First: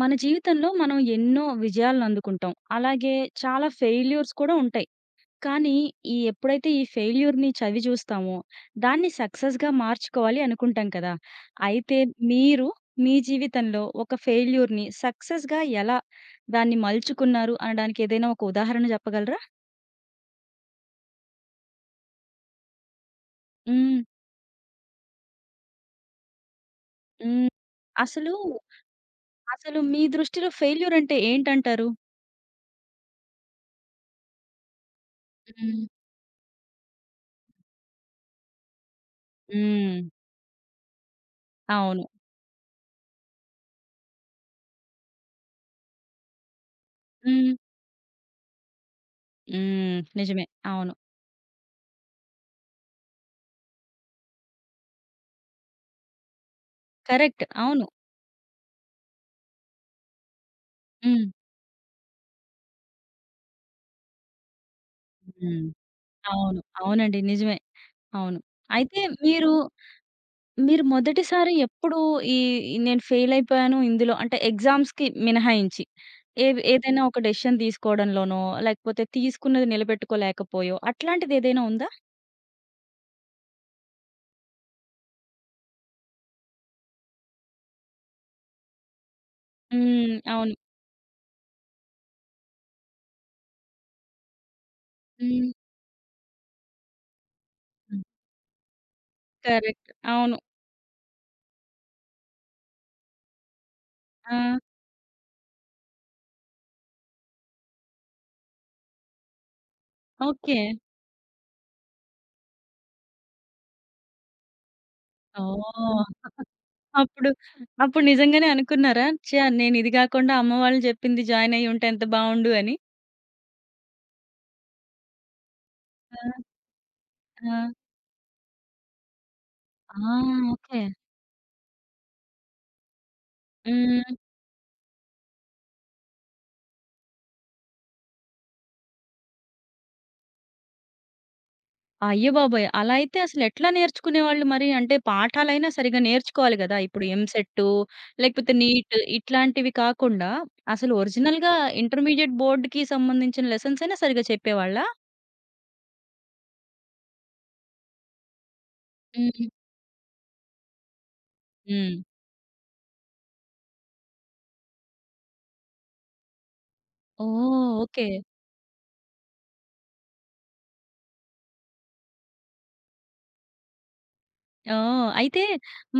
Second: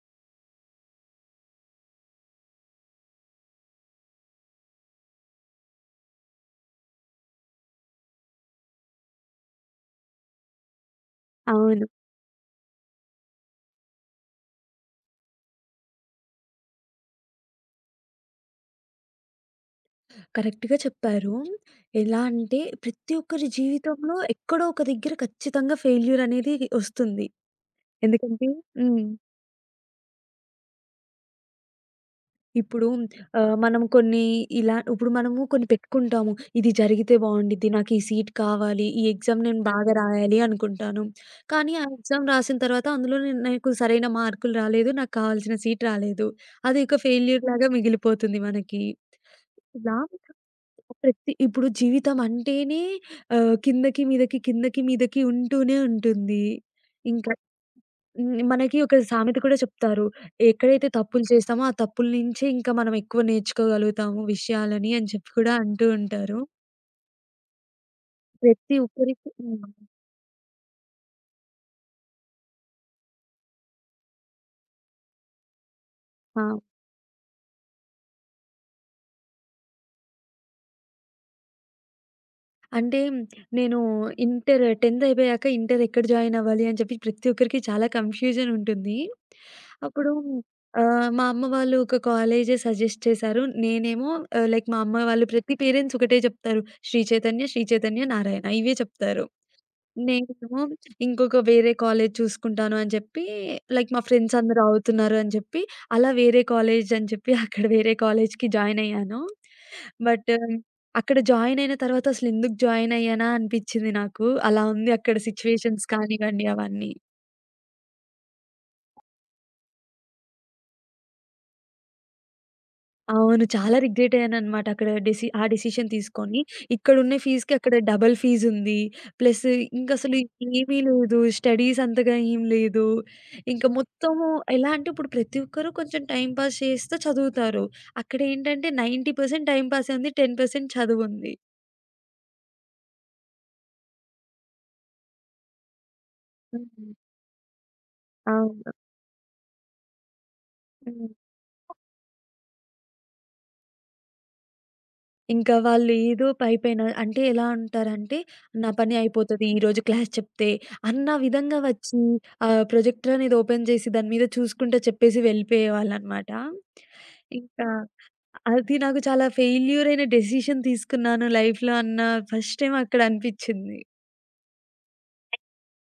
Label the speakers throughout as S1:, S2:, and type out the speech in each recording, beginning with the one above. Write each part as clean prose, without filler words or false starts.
S1: మన జీవితంలో మనం ఎన్నో విజయాలను అందుకుంటాం. అలాగే చాలా ఫెయిల్యూర్స్ కూడా ఉంటాయి. కానీ ఎప్పుడైతే ఈ ఫెయిల్యూర్‌ని చవి చూస్తామో, దాన్ని సక్సెస్‌గా మార్చుకోవాలి అనుకుంటాం కదా!
S2: అవును.
S1: అయితే మీరు మీ జీవితంలో ఒక ఫెయిల్యూర్‌ని సక్సెస్‌గా ఎలా దాన్ని మలుచుకున్నారు అనడానికి ఏదైనా ఒక ఉదాహరణ చెప్పగలరా?
S2: కరెక్ట్‌గా చెప్పారు. ఎలా అంటే ప్రతి ఒక్కరి
S1: హ్మ్.
S2: జీవితంలో ఎక్కడో ఒక దగ్గర ఖచ్చితంగా ఫెయిల్యూర్ అనేది వస్తుంది.
S1: హ్మ్. అసలు,
S2: ఎందుకంటే హ్మ్.
S1: అసలు మీ దృష్టిలో ఫెయిల్యూర్ అంటే ఏంటంటారు?
S2: ఇప్పుడు మనం కొన్ని ఇలా ఇప్పుడు మనము కొన్ని
S1: హ్మ్.
S2: పెట్టుకుంటాము. ఇది జరిగితే బావుండిద్ది. నాకు ఈ సీట్ కావాలి. ఈ ఎగ్జామ్ నేను బాగా
S1: హ్మ్.
S2: రాయాలి అనుకుంటాను. కానీ ఆ
S1: అవును.
S2: ఎగ్జామ్ రాసిన తర్వాత అందులో నాకు సరైన మార్కులు రాలేదు. నాకు కావాల్సిన సీట్ రాలేదు. అది ఒక ఫెయిల్యూర్
S1: హ్మ్.
S2: లాగా మిగిలిపోతుంది మనకి.
S1: హ్మ్.
S2: లావుగా
S1: నిజమే. అవును.
S2: ప్రతి ఇప్పుడు జీవితం అంటేనే కిందకి, మీదకి, కిందకి, మీదకి ఉంటూనే ఉంటుంది. ఇంకా
S1: కరెక్ట్. అవును.
S2: మనకి ఒక సామెత కూడా చెప్తారు. ఎక్కడైతే
S1: హ్మ్.
S2: తప్పులు చేస్తామో, ఆ తప్పుల నుంచే ఇంకా మనం ఎక్కువ నేర్చుకోగలుగుతాము విషయాలని అని చెప్పి కూడా
S1: హ్మ్.
S2: అంటూ ఉంటారు.
S1: అవును. అవునండి. నిజమే. అవును.
S2: ప్రతి
S1: అయితే
S2: ఒక్కరికి
S1: మీరు,
S2: హ్మ్.
S1: మీరు మొదటిసారి ఎప్పుడు ఈ నేను ఫెయిల్ అయిపోయాను ఇందులో అంటే ఎగ్జామ్స్‌కి మినహాయించి
S2: ఆ!
S1: ఏదైనా ఒక డెసిషన్ తీసుకోవడంలోనో, లేకపోతే తీసుకున్నది నిలబెట్టుకోలేకపోయో అట్లాంటిది ఏదైనా ఉందా?
S2: అంటే నేను ఇంటర్ 10th అయిపోయాక ఇంటర్ ఎక్కడ జాయిన్ అవ్వాలి అని చెప్పి ప్రతి ఒక్కరికి చాలా కన్‌ఫ్యూజన్ ఉంటుంది. అప్పుడు
S1: హ్మ్. అవును.
S2: మా అమ్మ వాళ్ళు ఒక కాలేజే సజెస్ట్ చేశారు. నేనేమో లైక్ మా అమ్మ వాళ్ళు
S1: హ్మ్.
S2: ప్రతి పేరెంట్స్ ఒకటే చెప్తారు. శ్రీ చైతన్య, నారాయణ ఇవే చెప్తారు.
S1: కరెక్ట్. అవును.
S2: నేనేమో ఇంకొక వేరే కాలేజ్ చూసుకుంటాను అని చెప్పి, లైక్ మా ఫ్రెండ్స్
S1: ఆ!
S2: అందరూ అవుతున్నారు అని చెప్పి, అలా వేరే కాలేజ్ అని చెప్పి అక్కడ వేరే కాలేజ్‌కి జాయిన్ అయ్యాను. But
S1: okay.
S2: అక్కడ జాయిన్ అయిన తర్వాత అసలెందుకు జాయిన్ అయ్యానా అనిపిచ్చింది నాకు. అలా ఉంది అక్కడ సిట్యుయేషన్స్
S1: ఓహ్!
S2: కానివ్వండి అవన్నీ.
S1: అప్పుడు, అప్పుడు నిజంగానే అనుకున్నారా? ఛా! నేను ఇది కాకుండా అమ్మ వాళ్ళు చెప్పింది జాయిన్ అయ్యుంటే ఎంత బావుండు అని.
S2: అవును. చాలా రిగ్రెట్ అయ్యాననమాట. అక్కడ ఆ డెసిషన్ తీసుకొని.
S1: ఆ!
S2: ఇక్కడున్న
S1: ఆ!
S2: ఫీజ్‌కి అక్కడ డబుల్ ఫీజుంది. ప్లస్
S1: ఆ!
S2: ఇంకసలు ఏమీ
S1: ఓకే.
S2: లేదు. స్టడీస్ అంతగా ఏం లేదు. ఇంక
S1: హ్మ్.
S2: మొత్తము ఎలా అంటే ఇప్పుడు ప్రతి ఒక్కరు కొంచెం టైమ్ పాస్ చేస్తూ చదువుతారు. అక్కడేంటంటే 90% టైమ్ పాసే ఉంది. 10% చదువుంది.
S1: అయ్యబాబోయ్! అలా అయితే అసలెట్లా నేర్చుకునేవాళ్ళు మరి? అంటే పాఠాలైనా సరిగ్గా నేర్చుకోవాలి గదా!
S2: హ్మ్.
S1: ఇప్పుడు ఎంసెట్టు, లేకపోతే
S2: అవును.
S1: నీట్ ఇట్లాంటివి కాకుండా అసలు
S2: హ్మ్.
S1: ఒరిజినల్‌గా ఇంటర్మీడియేట్ బోర్డ్‌కి సంబంధించిన లెసన్స్ అయినా సరిగ్గా చెప్పేవాళ్ళా?
S2: ఇంకా వాళ్ళు ఏదో పైపైన అంటే ఎలా అంటారంటే, నా పని అయిపోతది.
S1: హ్మ్.
S2: ఈరోజు క్లాస్ చెప్తే అన్న విధంగా
S1: హ్మ్.
S2: వచ్చి ప్రొజెక్టర్ అనేది ఓపెన్ చేసి దాని మీద చూసుకుంటా చెప్పేసి వెళ్ళిపోయేవాళ్ళనమాట. ఇంకా
S1: ఓహ్! ఓకే.
S2: అది నాకు చాలా ఫెయిల్యూర్ అయిన డెసిషన్ తీసుకున్నాను లైఫ్‌లో అన్న ఫస్ట్ టైమ్ అక్కడ అనిపిచ్చింది.
S1: ఆ! అయితే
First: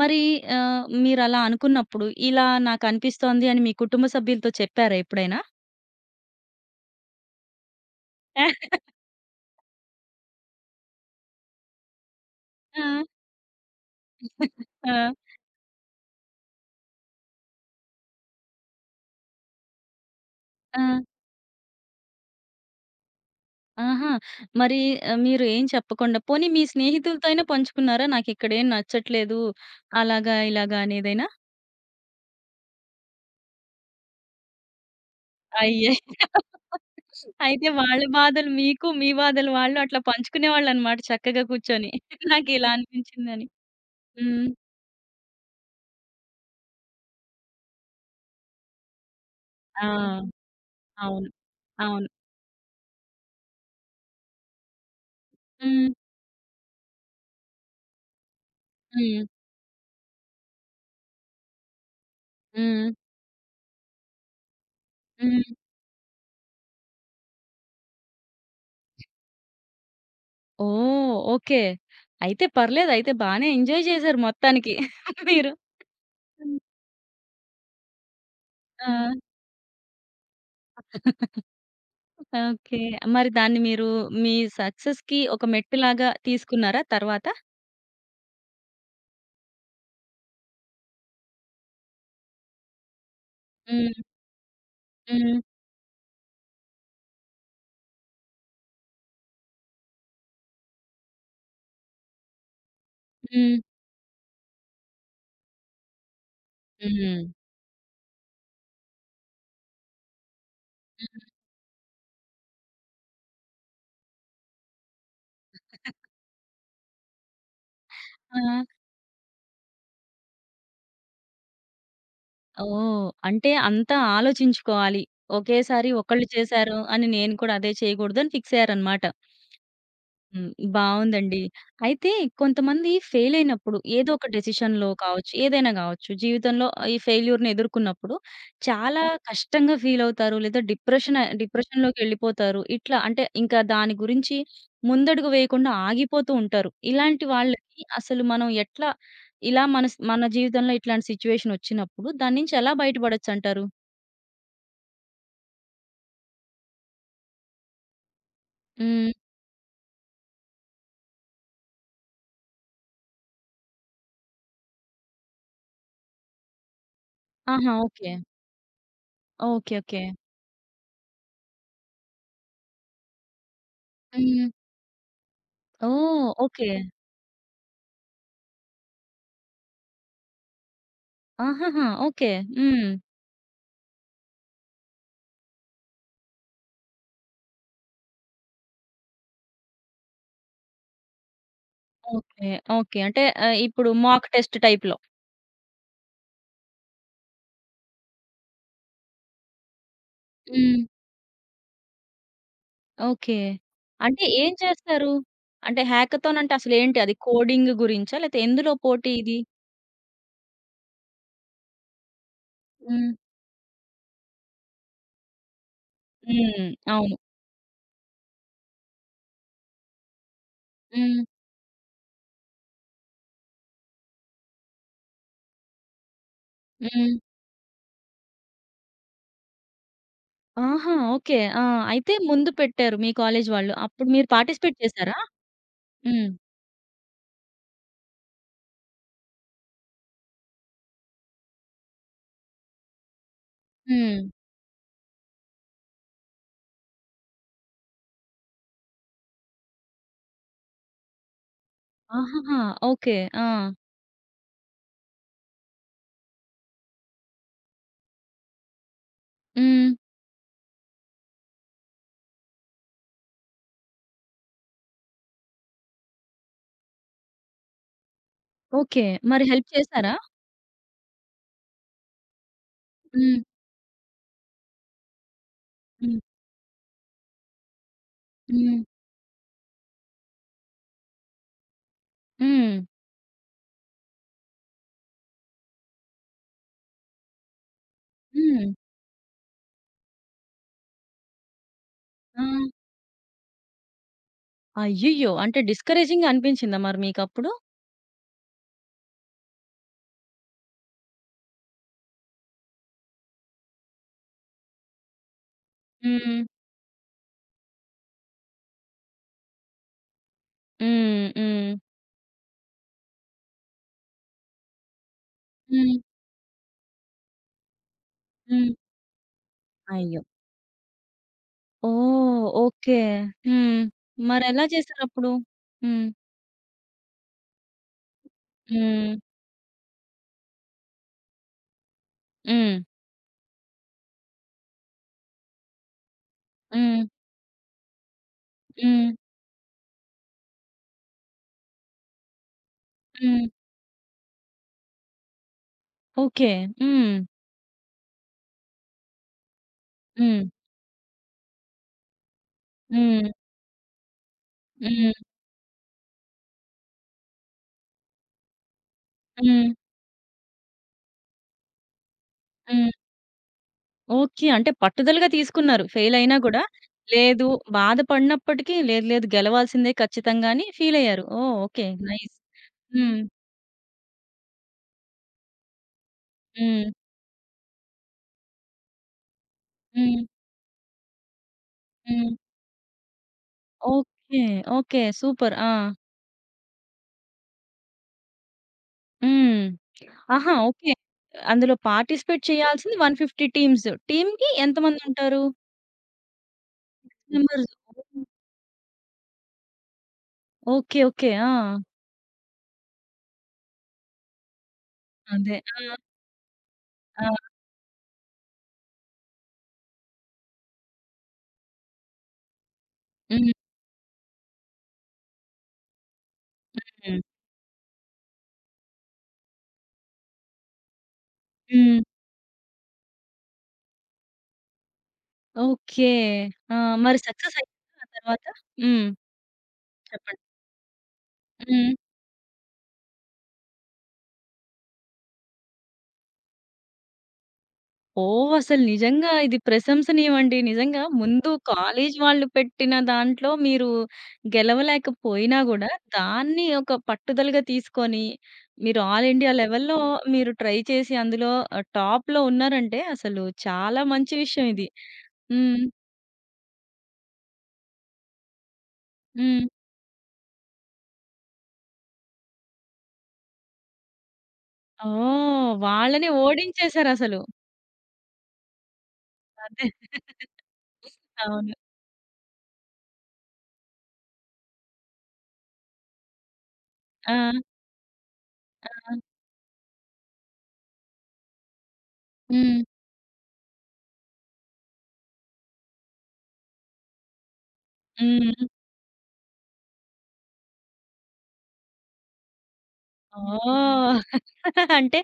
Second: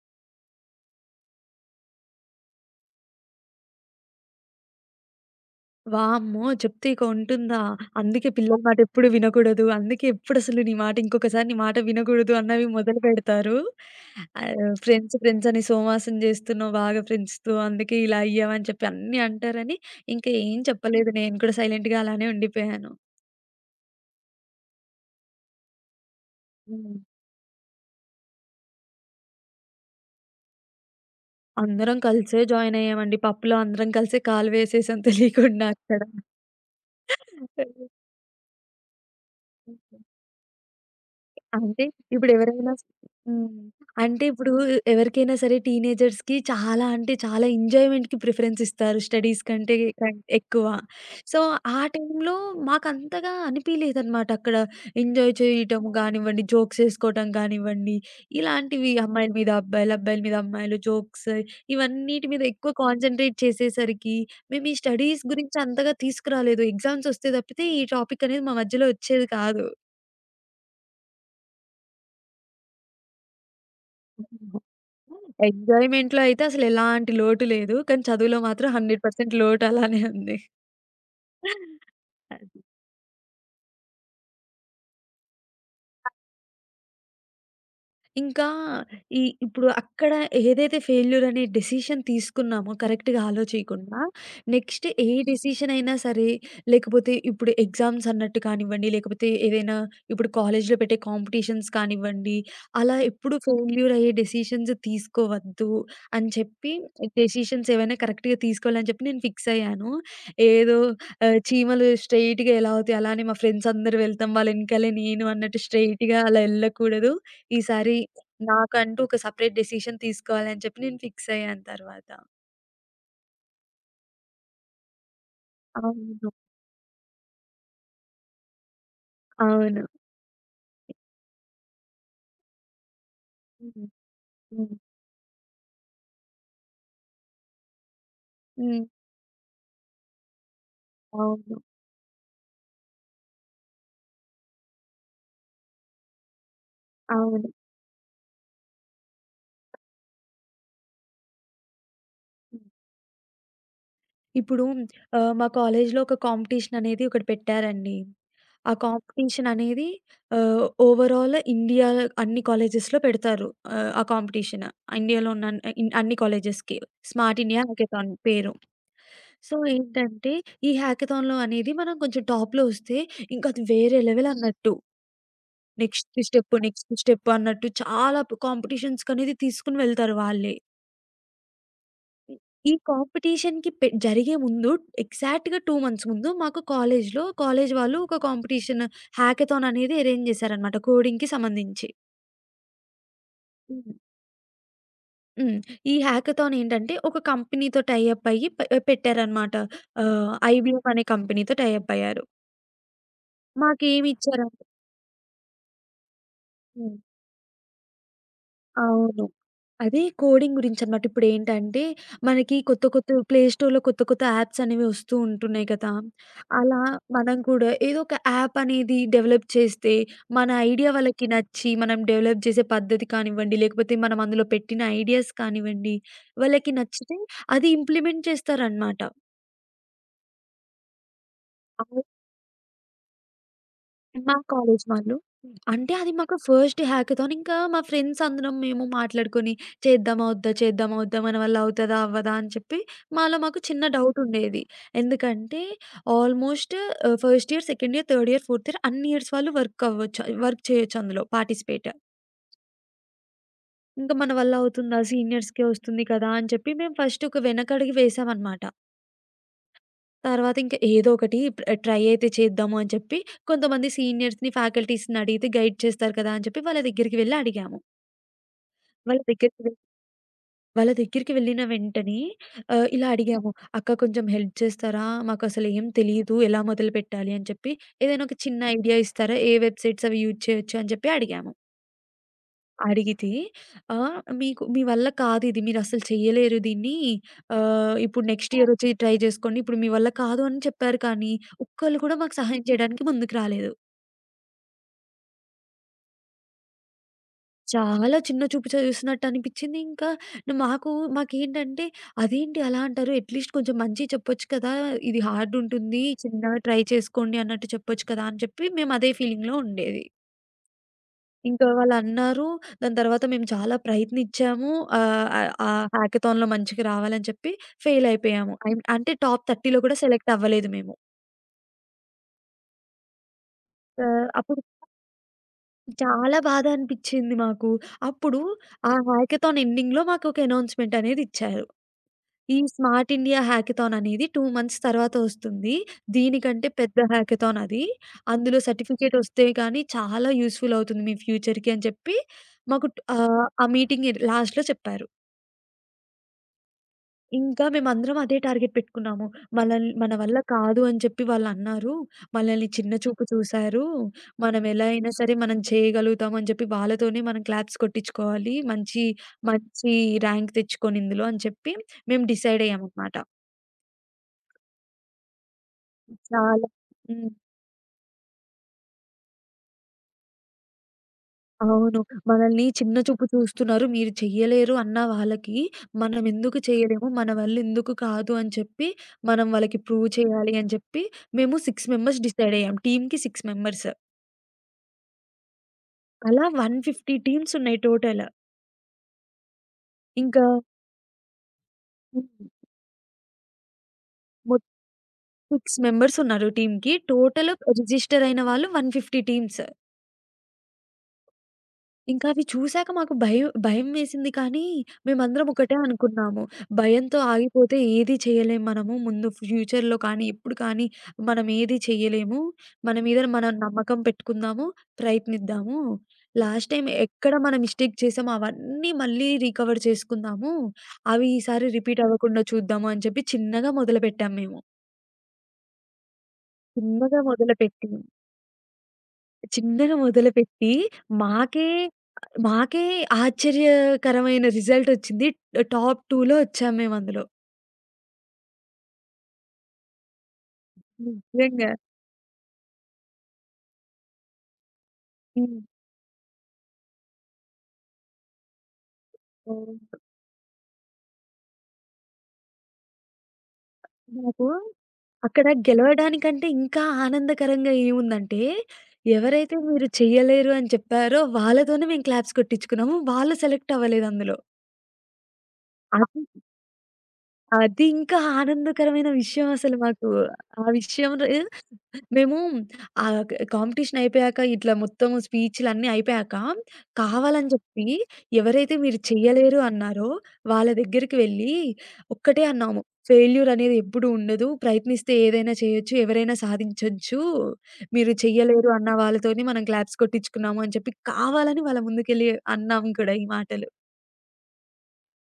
S1: మరి మీరలా అనుకున్నప్పుడు ఇలా నాకనిపిస్తోంది అని మీ కుటుంబ సభ్యులతో చెప్పారా ఎప్పుడైనా?
S2: వామ్మో! చెప్తే ఇక ఉంటుందా? అందుకే
S1: ఆ!
S2: పిల్లల మాట ఎప్పుడు వినకూడదు. అందుకే ఎప్పుడసలు నీ మాట ఇంకొకసారి నీ మాట వినకూడదు అన్నవి మొదలుపెడతారు. ఆహ్,
S1: ఆ!
S2: ఫ్రెండ్స్ ఫ్రెండ్స్ అని సోమవాసం చేస్తున్నావు బాగా ఫ్రెండ్స్‌తో. అందుకే ఇలా అయ్యావని చెప్పి అన్నీ అంటారని ఇంకా ఏం
S1: ఆ!
S2: చెప్పలేదు. నేను కూడా సైలెంట్‌గా అలానే ఉండిపోయాను.
S1: ఆహా! మరి మీరు ఏం చెప్పకుండా పోనీ మీ
S2: హ్మ్.
S1: స్నేహితులతో అయినా పంచుకున్నారా? నాకిక్కడేం నచ్చట్లేదు. అలాగా ఇలాగా అనేదైనా?
S2: అందరం కలిసే జాయిన్ అయ్యామండి. పబ్‌లో అందరం కలిసే కాలు వేసేసాం తెలియకుండా
S1: అయ్యే!
S2: అక్కడ.
S1: అయితే వాళ్ళ బాధలు మీకు, మీ బాధలు వాళ్ళు అట్లా పంచుకునేవాళ్ళనమాట చక్కగా
S2: అంటే
S1: కూర్చొని. నాకిలా
S2: ఇప్పుడెవరైనా స్
S1: అనిపించిందని.
S2: హ్మ్. అంటే
S1: హ్మ్.
S2: ఇప్పుడు ఎవరికైనా సరే టీనేజర్స్‌కి చాలా అంటే చాలా ఎంజాయ్‌మెంట్‌కి ప్రిఫరెన్స్ ఇస్తారు స్టడీస్ కంటే
S1: ఆ!
S2: కం ఎక్కువ.
S1: అవును.
S2: సో, ఆ
S1: అవును.
S2: టైంలో మాకంతగా అనిపియలేదనమాట. అక్కడ ఎంజాయ్ చేయటం
S1: హ్మ్.
S2: గానివ్వండి, జోక్స్ ఏసుకోవటం గానివ్వండి, ఇలాంటివి
S1: హ్మ్.
S2: అమ్మాయిల మీద అబ్బాయిలు, అబ్బాయిల మీద అమ్మాయిలు జోక్స్ ఇవన్నిటి మీద ఎక్కువ
S1: హ్మ్.
S2: కాన్సంట్రేట్ చేసేసరికి మేము ఈ స్టడీస్
S1: హ్మ్.
S2: గురించి అంతగా తీసుకురాలేదు. ఎగ్జామ్స్ వస్తే తప్పితే ఈ టాపిక్ అనేది మా మధ్యలో వచ్చేది కాదు.
S1: ఓహ్! ఓకే. అయితే పర్లేదు. అయితే బానే ఎంజాయ్ చేశారు మొత్తానికి
S2: హ్మ్.
S1: మీరు.
S2: ఎంజాయ్‌మెంట్‌లో అయితే
S1: హ్మ్.
S2: అసలెలాంటి లోటు లేదు. కానీ చదువులో మాత్రం
S1: ఆ!
S2: 100% లోటు అలానే ఉంది. అది.
S1: ఓకే. మరి దాన్ని మీ సక్సెస్‌కి ఒక మెట్టులాగా తీసుకున్నారా తర్వాత?
S2: ఇంకా ఇప్పుడు అక్కడ ఏదైతే ఫెయిల్యూర్ అనే డెసిషన్ తీసుకున్నామో కరెక్ట్‌గా
S1: హ్మ్.
S2: ఆలోచియకుండా, నెక్స్ట్ ఏ
S1: హ్మ్.
S2: డెసిషన్ అయినా సరే, లేకపోతే ఇప్పుడు ఎగ్జామ్స్ అన్నట్టు కానివ్వండి, లేకపోతే ఏదైనా ఇప్పుడు కాలేజ్‌లో పెట్టే కాంపిటీషన్స్ కానివ్వండి, అలా ఎప్పుడు
S1: హ్మ్.
S2: ఫెయిల్యూర్ అయ్యే డెసిషన్స్ తీసుకోవద్దు అని చెప్పి,
S1: హ్మ్.
S2: డెసిషన్స్ ఏవైనా కరెక్ట్‌గా తీసుకోవాలని చెప్పి నేను ఫిక్స్ అయ్యాను. ఏదో చీమలు స్ట్రెయిట్‌గా ఎలా అవుతాయి, అలానే మా ఫ్రెండ్స్ అందరూ వెళ్తాం వాళ్ళ ఎనకాలే నేను అన్నట్టు స్ట్రెయిట్‌గా అలా ఎళ్ళకూడదు. ఈసారి
S1: ఆ!
S2: నాకంటూ ఒక సెపరేట్ డెసిషన్ తీసుకోవాలని చెప్పి నేను ఫిక్స్ అయ్యాను తర్వాత.
S1: ఓహ్! అంటే అంతా ఆలోచించుకోవాలి. ఒకేసారి ఒకళ్ళు
S2: అవును.
S1: చేశారు అని నేను కూడా అదే చేయకూడదని ఫిక్స్ అయ్యారనమాట.
S2: అవును.
S1: హ్మ్. బావుందండి. అయితే కొంతమంది ఫెయిల్ అయినప్పుడు
S2: హ్మ్.
S1: ఏదో ఒక
S2: హ్మ్.
S1: డెసిషన్‌లో కావచ్చు, ఏదైనా గావచ్చు, జీవితంలో ఈ ఫెయిల్యూర్‌ని ఎదుర్కొన్నప్పుడు
S2: హ్మ్.
S1: చాలా కష్టంగా ఫీల్ అవుతారు. లేదా
S2: అవును.
S1: డిప్రెషన్‌లోకెళ్ళిపోతారు. ఇట్లా అంటే ఇంకా దాని గురించి ముందడుగు వేయకుండా ఆగిపోతూ ఉంటారు. ఇలాంటి
S2: అవును.
S1: వాళ్ళకి అసలు మనం ఎట్లా ఇలా మన జీవితంలో ఇట్లాంటి సిట్యుయేషన్ వచ్చినప్పుడు దాని నుంచి
S2: హ్మ్.
S1: ఎలా బయటపడొచ్చంటారు?
S2: ఇప్పుడు మా కాలేజ్‌లో ఒక కాంపిటీషన్ అనేది ఒకటి పెట్టారండి. ఆ
S1: హ్మ్.
S2: కాంపిటీషన్ అనేది ఓవరాల్ ఇండియా అన్ని కాలేజెస్‌లో పెడతారు. ఆ కాంపిటీషన్. ఇండియాలో ఉన్న అన్ని కాలేజెస్‌కి. స్మార్ట్ ఇండియా
S1: ఆహా! ఓకే.
S2: హ్యాకథాన్ పేరు. So,
S1: okay. ఓకే.
S2: ఏంటంటే ఈ హ్యాకథాన్‌లో అనేది మనం కొంచెం టాప్‌లో వస్తే ఇంకా అది వేరే లెవెల్
S1: హ్మ్.
S2: అన్నట్టు. Next
S1: oh!
S2: Step,
S1: okay.
S2: Next step అన్నట్టు చాలా కాంపిటీషన్స్‌కనేది తీసుకొని వెళ్తారు వాళ్ళే.
S1: ఆహాహా! ఓకే.
S2: ఈ
S1: హ్మ్.
S2: కాంపిటీషన్‌కి జరిగే ముందు ఎగ్జాక్ట్‌గా 2 మంత్స్ ముందు మాకు కాలేజ్‌లో కాలేజ్ వాళ్ళు ఒక కాంపిటీషన్ హ్యాకథాన్ అనేది అరేంజ్ చేశారనమాట కోడింగ్‌కి సంబంధించి.
S1: ఓకే. ఓకే. అంటే ఇప్పుడు
S2: హ్మ్.
S1: మాక్ టెస్ట్ టైప్‌లో.
S2: హ్మ్. ఈ హ్యాకథాన్ ఏంటంటే ఒక కంపెనీతో టై అప్ అయ్యి పెట్టారనమాట.
S1: హ్మ్.
S2: ఐబీఎం అనే కంపెనీతో టై అప్ అయ్యారు.
S1: ఓకే.
S2: మాకేమి
S1: అంటే ఏం
S2: ఇచ్చారంటే
S1: చేస్తారు? అంటే హ్యాకథాన్ అంటే
S2: హ్మ్.
S1: అసలేంటి? అది కోడింగ్ గురించా? లేతే ఎందులో పోటీ
S2: అవును.
S1: ఇది?
S2: అదే కోడింగ్ గురించనమాట. ఇప్పుడేంటంటే, మనకి కొత్త
S1: హ్మ్.
S2: కొత్త ప్లే స్టోర్‌లో కొత్త కొత్త యాప్స్ అనేవి వస్తూ ఉంటున్నాయి కదా!
S1: హ్మ్.
S2: అలా
S1: అవును.
S2: మనం కూడా ఏదో ఒక యాప్ అనేది డెవలప్ చేస్తే, మన ఐడియా
S1: హ్మ్.
S2: వాళ్ళకి నచ్చి, మనం డెవలప్ చేసే పద్ధతి కానివ్వండి, లేకపోతే మనం అందులో పెట్టిన ఐడియాస్ కానివ్వండి, వాళ్ళకి
S1: హ్మ్.
S2: నచ్చితే అది ఇంప్లిమెంట్ చేస్తారనమాట.
S1: ఆహా! ఓకే. ఆ! అయితే ముందు పెట్టారు మీ కాలేజీ వాళ్ళు. అప్పుడు మీరు
S2: మా
S1: పార్టిసిపేట్
S2: కాలేజ్
S1: చేసారా?
S2: వాళ్ళు. అంటే అది
S1: హ్మ్.
S2: మాకు ఫస్ట్ హ్యాకథాన్. ఇంకా మా ఫ్రెండ్స్ అందరం మేము మాట్లాడుకొని చేద్దామా? వద్దా? మన వల్ల అవుతదా? అవ్వదా? అని చెప్పి మాలో మాకు చిన్న
S1: హ్మ్.
S2: డౌట్ ఉండేది. ఎందుకంటే almost first year, second year, third year, fourth year అన్ని ఇయర్స్ వాళ్ళు వర్క్ అవ్వచ్చు. వర్క్ చేయొచ్చు అందులో పార్టిసిపేట్.
S1: ఆహాహా! ఓకే. ఆ!
S2: ఇంకా మన వల్ల అవుతుందా? సీనియర్స్‌కే వస్తుంది కదా! అని చెప్పి మేము ఫస్ట్ ఒక వెనకడుగు వేసామనమాట.
S1: హ్మ్.
S2: తర్వాత ఇంక ఏదో ఒకటి ట్రై అయితే చేద్దాము అని చెప్పి, కొంతమంది సీనియర్స్‌ని, ఫ్యాకల్టీస్‌ని అడిగితే గైడ్ చేస్తారు కదా! అని చెప్పి వాళ్ళ దగ్గరికి వెళ్లి అడిగాము.
S1: ఓకే.
S2: వాళ్ళ
S1: మరి
S2: దగ్గరికి
S1: హెల్ప్
S2: వెళ్
S1: చేసారా?
S2: వాళ్ళ దగ్గరికి వెళ్ళిన వెంటనే ఇలా
S1: హ్మ్.
S2: అడిగాము, "అక్క కొంచెం హెల్ప్ చేస్తారా? మాకసలు ఏం
S1: హ్మ్.
S2: తెలీదు. ఎలా మొదలుపెట్టాలి?" అని చెప్పి, "ఏదైనా ఒక చిన్న
S1: హ్మ్.
S2: ఐడియా ఇస్తారా? ఏ వెబ్‌సైట్స్ అవి యూజ్ చేయొచ్చు?" అని చెప్పి అడిగాము.
S1: హ్మ్.
S2: అడిగితే మీకు మీ వల్ల కాదిది. మీరసలు చెయ్యలేరు దీన్ని. ఇప్పుడు నెక్స్ట్
S1: హ్మ్.
S2: ఇయరొచ్చి ట్రై జేసుకోండి. ఇప్పుడు మీ వల్ల కాదు అని చెప్పారు కానీ, ఒక్కళ్ళు కూడా మాకు
S1: ఆ!
S2: సహాయం చేయడానికి ముందుకు రాలేదు.
S1: అయ్యయ్యో! అంటే డిస్కరేజింగ్‌గా అనిపించిందా మరి మీకప్పుడు?
S2: చాలా చిన్న చూపు చూసినట్టనిపిచ్చింది. ఇంకా మాకు మాకేంటంటే, అదేంటి అలా అంటారు? అట్‌లీస్ట్ కొంచెం మంచిగా చెప్పొచ్చు కదా! ఇది హార్డుంటుంది.
S1: హ్మ్.
S2: చిన్నగా ట్రై చేసుకోండి అన్నట్టు చెప్పొచ్చు కదా! అని చెప్పి మేము అదే ఫీలింగ్‌లో ఉండేది.
S1: హ్మ్. హ్మ్.
S2: ఇంకా వాళ్ళన్నారు. దాని తర్వాత మేము చాలా ప్రయత్నిచ్చాము. ఆహ్, ఆహ్, ఆ
S1: హ్మ్.
S2: హ్యాకథాన్‌లో మంచిగా రావాలని చెప్పి ఫెయిల్ అయిపోయాము.
S1: హ్మ్.
S2: అంటే టాప్ 30లో కూడా
S1: అయ్యో!
S2: సెలెక్ట్ అవ్వలేదు మేము.
S1: ఓహ్! ఓకే. హ్మ్.
S2: అప్పుడు
S1: మరెలా చేసారప్పుడు? హ్మ్.
S2: చాలా బాధ అనిపిచ్చింది మాకు. అప్పుడు ఆ
S1: హ్మ్.
S2: హ్యాకథాన్ ఎండింగ్‌లో మాకు ఒక అనౌన్స్‌మెంట్ అనేది ఇచ్చారు. ఈ
S1: హ్మ్.
S2: స్మార్ట్ ఇండియా హ్యాకథాన్ అనేది 2 మంత్స్ తర్వాత వస్తుంది. దీనికంటే పెద్ద
S1: హ్మ్.
S2: హ్యాకథాన్ అది. అందులో
S1: హ్మ్.
S2: సర్టిఫికేట్ వస్తే కానీ చాలా యూజ్‌ఫుల్ అవుతుంది మీ ఫ్యూచర్‌కి అని చెప్పి మాకు
S1: హ్మ్.
S2: ఆ మీటింగ్ లాస్ట్‌లో చెప్పారు.
S1: ఓకే. హ్మ్.
S2: ఇంకా మేమందరం అదే టార్గెట్ పెట్టుకున్నాము. మన వల్ల
S1: హ్మ్.
S2: కాదు అని చెప్పి వాళ్ళన్నారు. మనల్ని చిన్న చూపు
S1: హ్మ్.
S2: చూసారు. మనం ఎలా అయినా
S1: హ్మ్.
S2: సరే మనం చేయగలుగుతాం అని చెప్పి వాళ్ళతోనే మనం క్లాప్స్ కొట్టించుకోవాలి. మంచి,
S1: హ్మ్.
S2: మంచి ర్యాంక్ తెచ్చుకొని ఇందులో అని చెప్పి మేము డిసైడ్
S1: హ్మ్.
S2: అయ్యామన్నమాట.
S1: ఓకే. అంటే పట్టుదలగా తీసుకున్నారు. ఫెయిల్ అయినా గూడా
S2: చాలా హ్మ్.
S1: లేదు బాధపడినప్పటికీ లేదు, లేదు, గెలవాల్సిందే ఖచ్చితంగా అని ఫీల్ అయ్యారు. ఓహ్! ఓకే.
S2: అవును.
S1: నైస్.
S2: మనల్ని చిన్న
S1: హ్మ్.
S2: చూపు చూస్తున్నారు. మీరు చెయ్యలేరు అన్న వాళ్ళకి, మనం ఎందుకు
S1: హ్మ్.
S2: చేయలేము, మన వల్ల ఎందుకు కాదు అని చెప్పి, మనం వాళ్ళకి ప్రూవ్
S1: హ్మ్.
S2: చేయాలి అని చెప్పి, మేము 6 మెంబర్స్
S1: హ్మ్.
S2: డిసైడ్ అయ్యాం. టీమ్‌కి 6 మెంబర్స్.
S1: ఓకే. ఓకే. సూపర్. ఆ!
S2: అలా 150 టీమ్స్ ఉన్నాయి టోటల్.
S1: హ్మ్.
S2: ఇంకా
S1: ఆహా! ఓకే. అందులో పార్టిసిపేట్
S2: హ్మ్.
S1: చేయాల్సింది 150 టీమ్స్. టీమ్‌కి
S2: మొత్
S1: ఎంతమందుంటారు?
S2: 6 మెంబర్స్ ఉన్నారు టీమ్‌కి. Total
S1: members.
S2: రిజిస్టర్ అయిన వాళ్ళు 150 టీమ్స్.
S1: ఓకే. ఓకే. ఆ!
S2: ఇంకా అవి చూసాక మాకు భయం భయం వేసింది కానీ, మేమందరం
S1: అదే.
S2: ఒకటే
S1: ఆ!
S2: అనుకున్నాము. భయంతో
S1: ఆ!
S2: ఆగిపోతే ఏది చేయలేం మనము. ముందు ఫ్యూచర్‌లో కానీ, ఇప్పుడు కానీ మనం ఏది చేయలేము. మన మీద
S1: హ్మ్.
S2: మనం నమ్మకం పెట్టుకుందాము. ప్రయత్నిద్దాము. లాస్ట్ టైమ్ ఎక్కడ మనం మిస్టేక్ చేసామో అవన్నీ మళ్ళీ రికవర్ చేసుకుందాము. అవి ఈసారి
S1: హ్మ్.
S2: రిపీట్ అవ్వకుండా చూద్దాము అని చెప్పి చిన్నగా మొదలుపెట్టాము మేము.
S1: ఓకే. ఆ! మరి
S2: చిన్నగా
S1: సక్సెస్ అయిందా
S2: మొదలుపెట్టి
S1: ఆ తర్వాత? హ్మ్.
S2: చిన్నగా
S1: చెప్పండి.
S2: మొదలుపెట్టి మాకే
S1: హ్మ్.
S2: మాకే ఆశ్చర్యకరమైన రిజల్టొచ్చింది. టాప్ 2లో ఒచ్చాం మేమందులో.
S1: ఓహ్! అసలు నిజంగా ఇది ప్రశంసనీయమండి. నిజంగా ముందు
S2: నిజంగా.
S1: కాలేజీ వాళ్ళు పెట్టిన దాంట్లో మీరు గెలవలేకపోయినా
S2: హ్మ్.
S1: గూడా, దాన్ని ఒక పట్టుదలగా తీసుకొని, మీరు ఆల్ ఇండియా
S2: ఓహ్!
S1: లెవెల్‌లో మీరు ట్రై చేసి అందులో టాప్‌లో ఉన్నారంటే అసలు చాలా మంచి
S2: నాకు
S1: విషయం ఇది.
S2: అక్కడ
S1: హ్మ్.
S2: గెలవడానికంటే ఇంకా ఆనందకరంగా ఏముందంటే, ఎవరైతే
S1: హ్మ్.
S2: మీరు చెయ్యలేరు అని చెప్పారో వాళ్ళతోనే మేము క్లాప్స్ కొట్టించుకున్నాము. వాళ్ళు సెలెక్ట్ అవ్వలేదందులో.
S1: ఓహ్!
S2: అది
S1: వాళ్ళని ఓడించేసారసలు.
S2: అది ఇంకా ఆనందకరమైన విషయం అసలు
S1: అదే.
S2: మాకు. ఆ విషయం ర్
S1: అవును.
S2: మేము ఆహ్, క కాంపిటీషన్ అయిపోయాక ఇట్లా మొత్తం స్పీచ్‌లన్నీ అయిపోయాక,
S1: ఆ!
S2: కావాలని చెప్పి ఎవరైతే మీరు
S1: ఆ!
S2: చేయలేరు అన్నారో వాళ్ళ దగ్గరికి వెళ్ళి ఒక్కటే
S1: హ్మ్.
S2: అన్నాము. ఫెయిల్యూర్ అనేది ఎప్పుడు ఉండదు. ప్రయత్నిస్తే ఏదైనా చేయొచ్చు. ఎవరైనా సాధించొచ్చు. మీరు
S1: హ్మ్.
S2: చెయ్యలేరు అన్న వాళ్ళతోనే మనం క్లాప్స్ కొట్టించుకున్నాము అని చెప్పి కావాలని వాళ్ళ ముందుకెళ్ళి అన్నాము కూడా ఈ
S1: ఆ!
S2: మాటలు.
S1: హ్మ్. అంటే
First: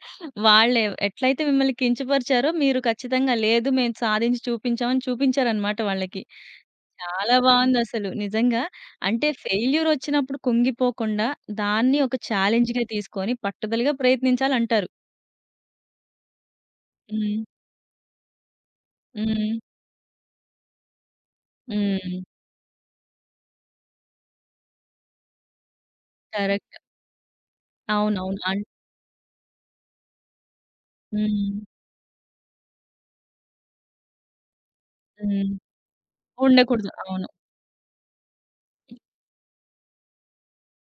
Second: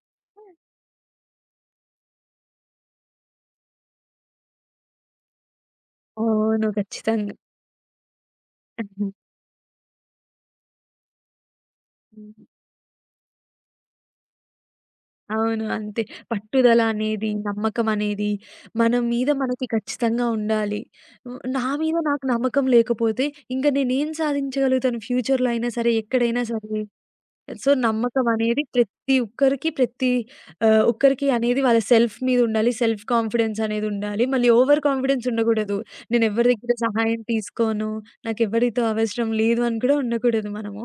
S1: వాళ్ళే ఎట్లయితే మిమ్మల్ని కించపరిచారో మీరు ఖచ్చితంగా లేదు మేము సాధించి చూపించాం అని చూపించారన్నమాట వాళ్ళకి.
S2: అవును. ఖచ్చితంగా.
S1: చాలా బావుందసలు నిజంగా. అంటే ఫెయిల్యూర్ వచ్చినప్పుడు కుంగిపోకుండా దాన్ని ఒక ఛాలెంజ్‌గా తీసుకొని పట్టుదలగా ప్రయత్నించాలంటారు.
S2: అవును. అంతే. పట్టుదల అనేది,
S1: హ్మ్.
S2: నమ్మకం అనేది మన మీద
S1: హ్మ్.
S2: మనకి ఖచ్చితంగా ఉండాలి. హ్మ్. నా మీద
S1: హ్మ్.
S2: నాకు నమ్మకం లేకపోతే ఇంక నేనేం సాధించగలుగుతాను ఫ్యూచర్‌లో అయినా సరే, ఎక్కడైనా
S1: కరెక్ట్.
S2: సరే. సో, నమ్మకం
S1: అవునవును. అన్
S2: అనేది ప్రతి ఒక్కరికి ఒక్కరికి అనేది
S1: హ్మ్.
S2: వాళ్ళ సెల్ఫ్ మీద ఉండాలి. సెల్ఫ్ కాన్ఫిడెన్స్ అనేది ఉండాలి. మళ్ళీ ఓవర్ కాన్ఫిడెన్స్
S1: హ్మ్.
S2: ఉండకూడదు. నేను ఎవరి దగ్గర
S1: ఉండకూడదు.
S2: సహాయం
S1: అవును.
S2: తీసుకోను. నాకెవరితో అవసరం లేదు అని కూడా ఉండకూడదు మనము.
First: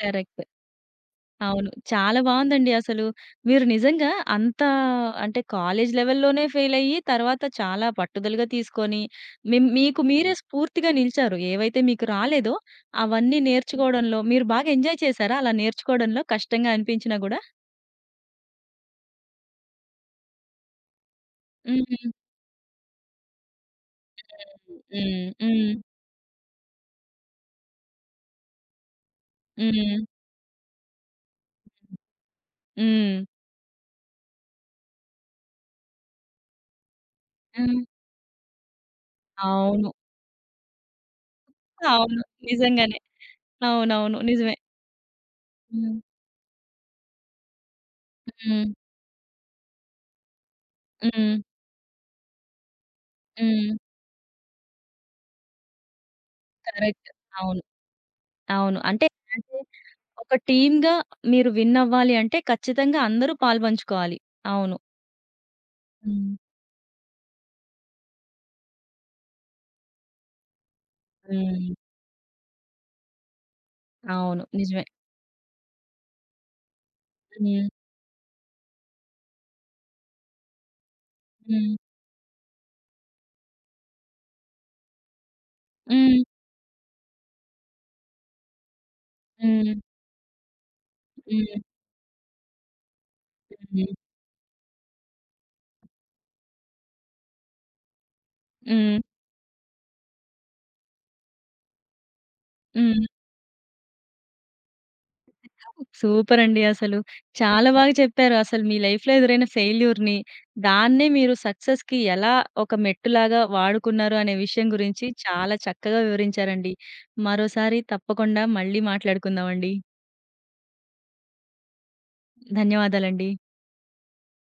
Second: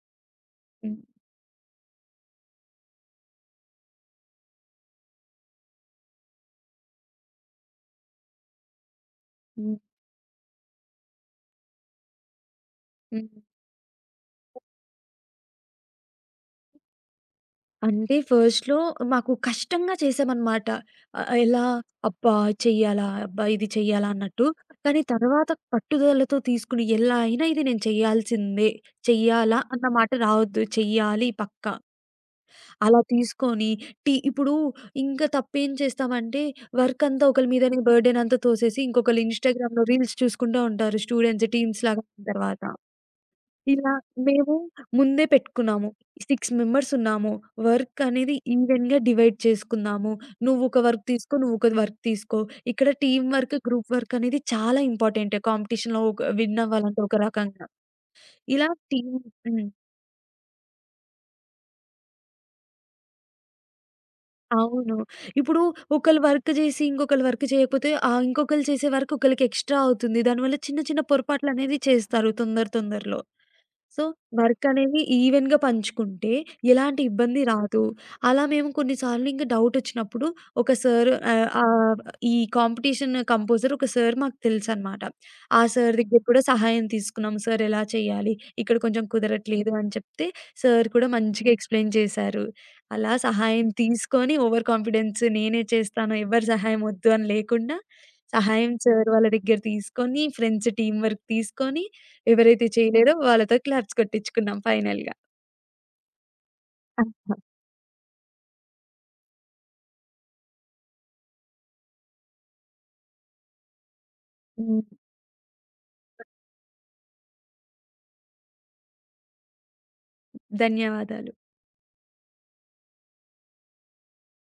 S1: కరెక్ట్.
S2: హ్మ్.
S1: అవును. చాలా బావుందండి అసలు. మీరు నిజంగా అంత అంటే కాలేజ్ లెవెల్‌లోనే ఫెయిలయ్యి, తర్వాత చాలా పట్టుదలగా తీసుకొని,
S2: హ్మ్.
S1: మీకు మీరే స్ఫూర్తిగా నిలిచారు. ఏవైతే మీకు రాలేదో,
S2: హ్మ్.
S1: అవన్నీ నేర్చుకోవడంలో మీరు బాగా ఎంజాయ్ చేశారా? అలా నేర్చుకోవడంలో కష్టంగా అనిపించినా గూడా?
S2: అంటే ఫస్ట్‌లో మాకు కష్టంగా చేసామనమాట. ఆహ్, ఎలా
S1: హ్మ్.
S2: అబ్బా! చెయ్యాలా? అబ్బా! ఇది చెయ్యాలా? అన్నట్టు. కానీ
S1: హ్మ్.
S2: తర్వాత
S1: హ్మ్.
S2: పట్టుదలతో తీసుకుని ఎలా అయినా ఇది నేను చేయాల్సిందే. చెయ్యాలా అన్న
S1: హ్మ్.
S2: మాట రావద్దు. చెయ్యాలి పక్కా. అలా
S1: హ్మ్.
S2: తీసుకొని ఇప్పుడు ఇంకా తప్పేం చేస్తామంటే వర్క్ అంతా ఒకళ్ళ
S1: హ్మ్.
S2: మీదనే బర్డెన్ అంతా తోసేసి ఇంకొకళ్ళు ఇన్‌స్టాగ్రామ్‌లో
S1: అవును.
S2: రీల్స్ చూసుకుంటా ఉంటారు. స్టూడెంట్స్, టీమ్స్ లాగా
S1: అవును.
S2: అయిన తర్వాత.
S1: నిజంగానే.
S2: ఇలా
S1: అవునవును.
S2: మేము
S1: నిజమే.
S2: ముందే పెట్టుకున్నాము.
S1: హ్మ్.
S2: 6 మెంబర్స్ ఉన్నాము. వర్క్ అనేది
S1: హ్మ్.
S2: ఈవెన్‌గా డివైడ్ చేసుకుందాము. నువ్వు ఒక వర్క్
S1: హ్మ్.
S2: తీసుకో, నువ్వు ఒక వర్క్ తీసుకో. ఇక్కడ టీమ్ వర్క్,
S1: హ్మ్.
S2: గ్రూప్ వర్క్ అనేది చాలా ఇంపార్టెంట్. కాంపిటీషన్‌లో ఒక విన్ అవ్వాలంటే
S1: కరెక్ట్.
S2: ఒక
S1: అవును.
S2: రకంగా. ఇలా
S1: అవును. అంటే,
S2: టీమ్
S1: అంటే
S2: హ్మ్.
S1: ఒక టీమ్‌గా మీరు విన్ అవ్వాలి అంటే ఖచ్చితంగా అందరూ పాలుపంచుకోవాలి. అవును.
S2: అవును. ఇప్పుడు ఒకళ్ళు
S1: హ్మ్.
S2: వర్క్ జేసి, ఇంకొకళ్ళు వర్క్ చేయకపోతే ఇంకొకళ్ళు చేసే వర్క్ ఒకళ్ళకి ఎక్స్‌ట్రా అవుతుంది. దానివల్ల చిన్న చిన్న
S1: హ్మ్.
S2: పొరపాట్లనేవి చేస్తారు తొందరలో. సో,
S1: అవును.
S2: వర్క్
S1: నిజమే.
S2: అనేది ఈవెన్‌గా పంచుకుంటే ఎలాంటి ఇబ్బంది
S1: హ్మ్.
S2: రాదు. అలా మేము కొన్ని సార్లు ఇంక డౌటొచ్చినప్పుడు ఒక సార్ ఆహ్,
S1: హ్మ్.
S2: ఆహ్, ఈ కాంపిటీషన్ కంపోజర్ ఒక సార్ మాకు తెలుసనమాట. ఆ సార్
S1: హ్మ్.
S2: దగ్గర కూడా సహాయం తీసుకున్నాం. సార్ ఎలా చేయాలి? ఇక్కడ కొంచెం కుదరట్లేదు
S1: హ్మ్.
S2: అని చెప్తే సార్ కూడా మంచిగా
S1: హ్మ్.
S2: ఎక్స్‌ప్లెయిన్ చేశారు. అలా సహాయం
S1: హ్మ్.
S2: తీసుకొని ఓవర్ కాన్ఫిడెన్స్ నేనే చేస్తాను ఎవ్వరి సహాయం వద్దు అని లేకుండా సహాయం
S1: హ్మ్.
S2: సార్ వాళ్ళ దగ్గర తీసుకొని ఫ్రెండ్స్ టీమ్ వర్క్ తీసుకొని ఎవరైతే
S1: హ్మ్.
S2: చేయలేదో వాళ్ళతో క్లాప్స్ కొట్టించుకున్నాం ఫైనల్‌గా.
S1: సూపర్ అండి అసలు.
S2: ఆహా!
S1: చాలా బాగా చెప్పారు. అసలు మీ లైఫ్‌లో ఎదురైన ఫెయిల్యూర్‌ని, దాన్నే మీరు సక్సెస్‌కి ఎలా ఒక మెట్టులాగా వాడుకున్నారు అనే విషయం
S2: హ్మ్.
S1: గురించి చాలా చక్కగా వివరించారండి. మరోసారి తప్పకుండా మళ్ళీ మాట్లాడుకుందామండి.
S2: ధన్యవాదాలు.
S1: ధన్యవాదాలండి.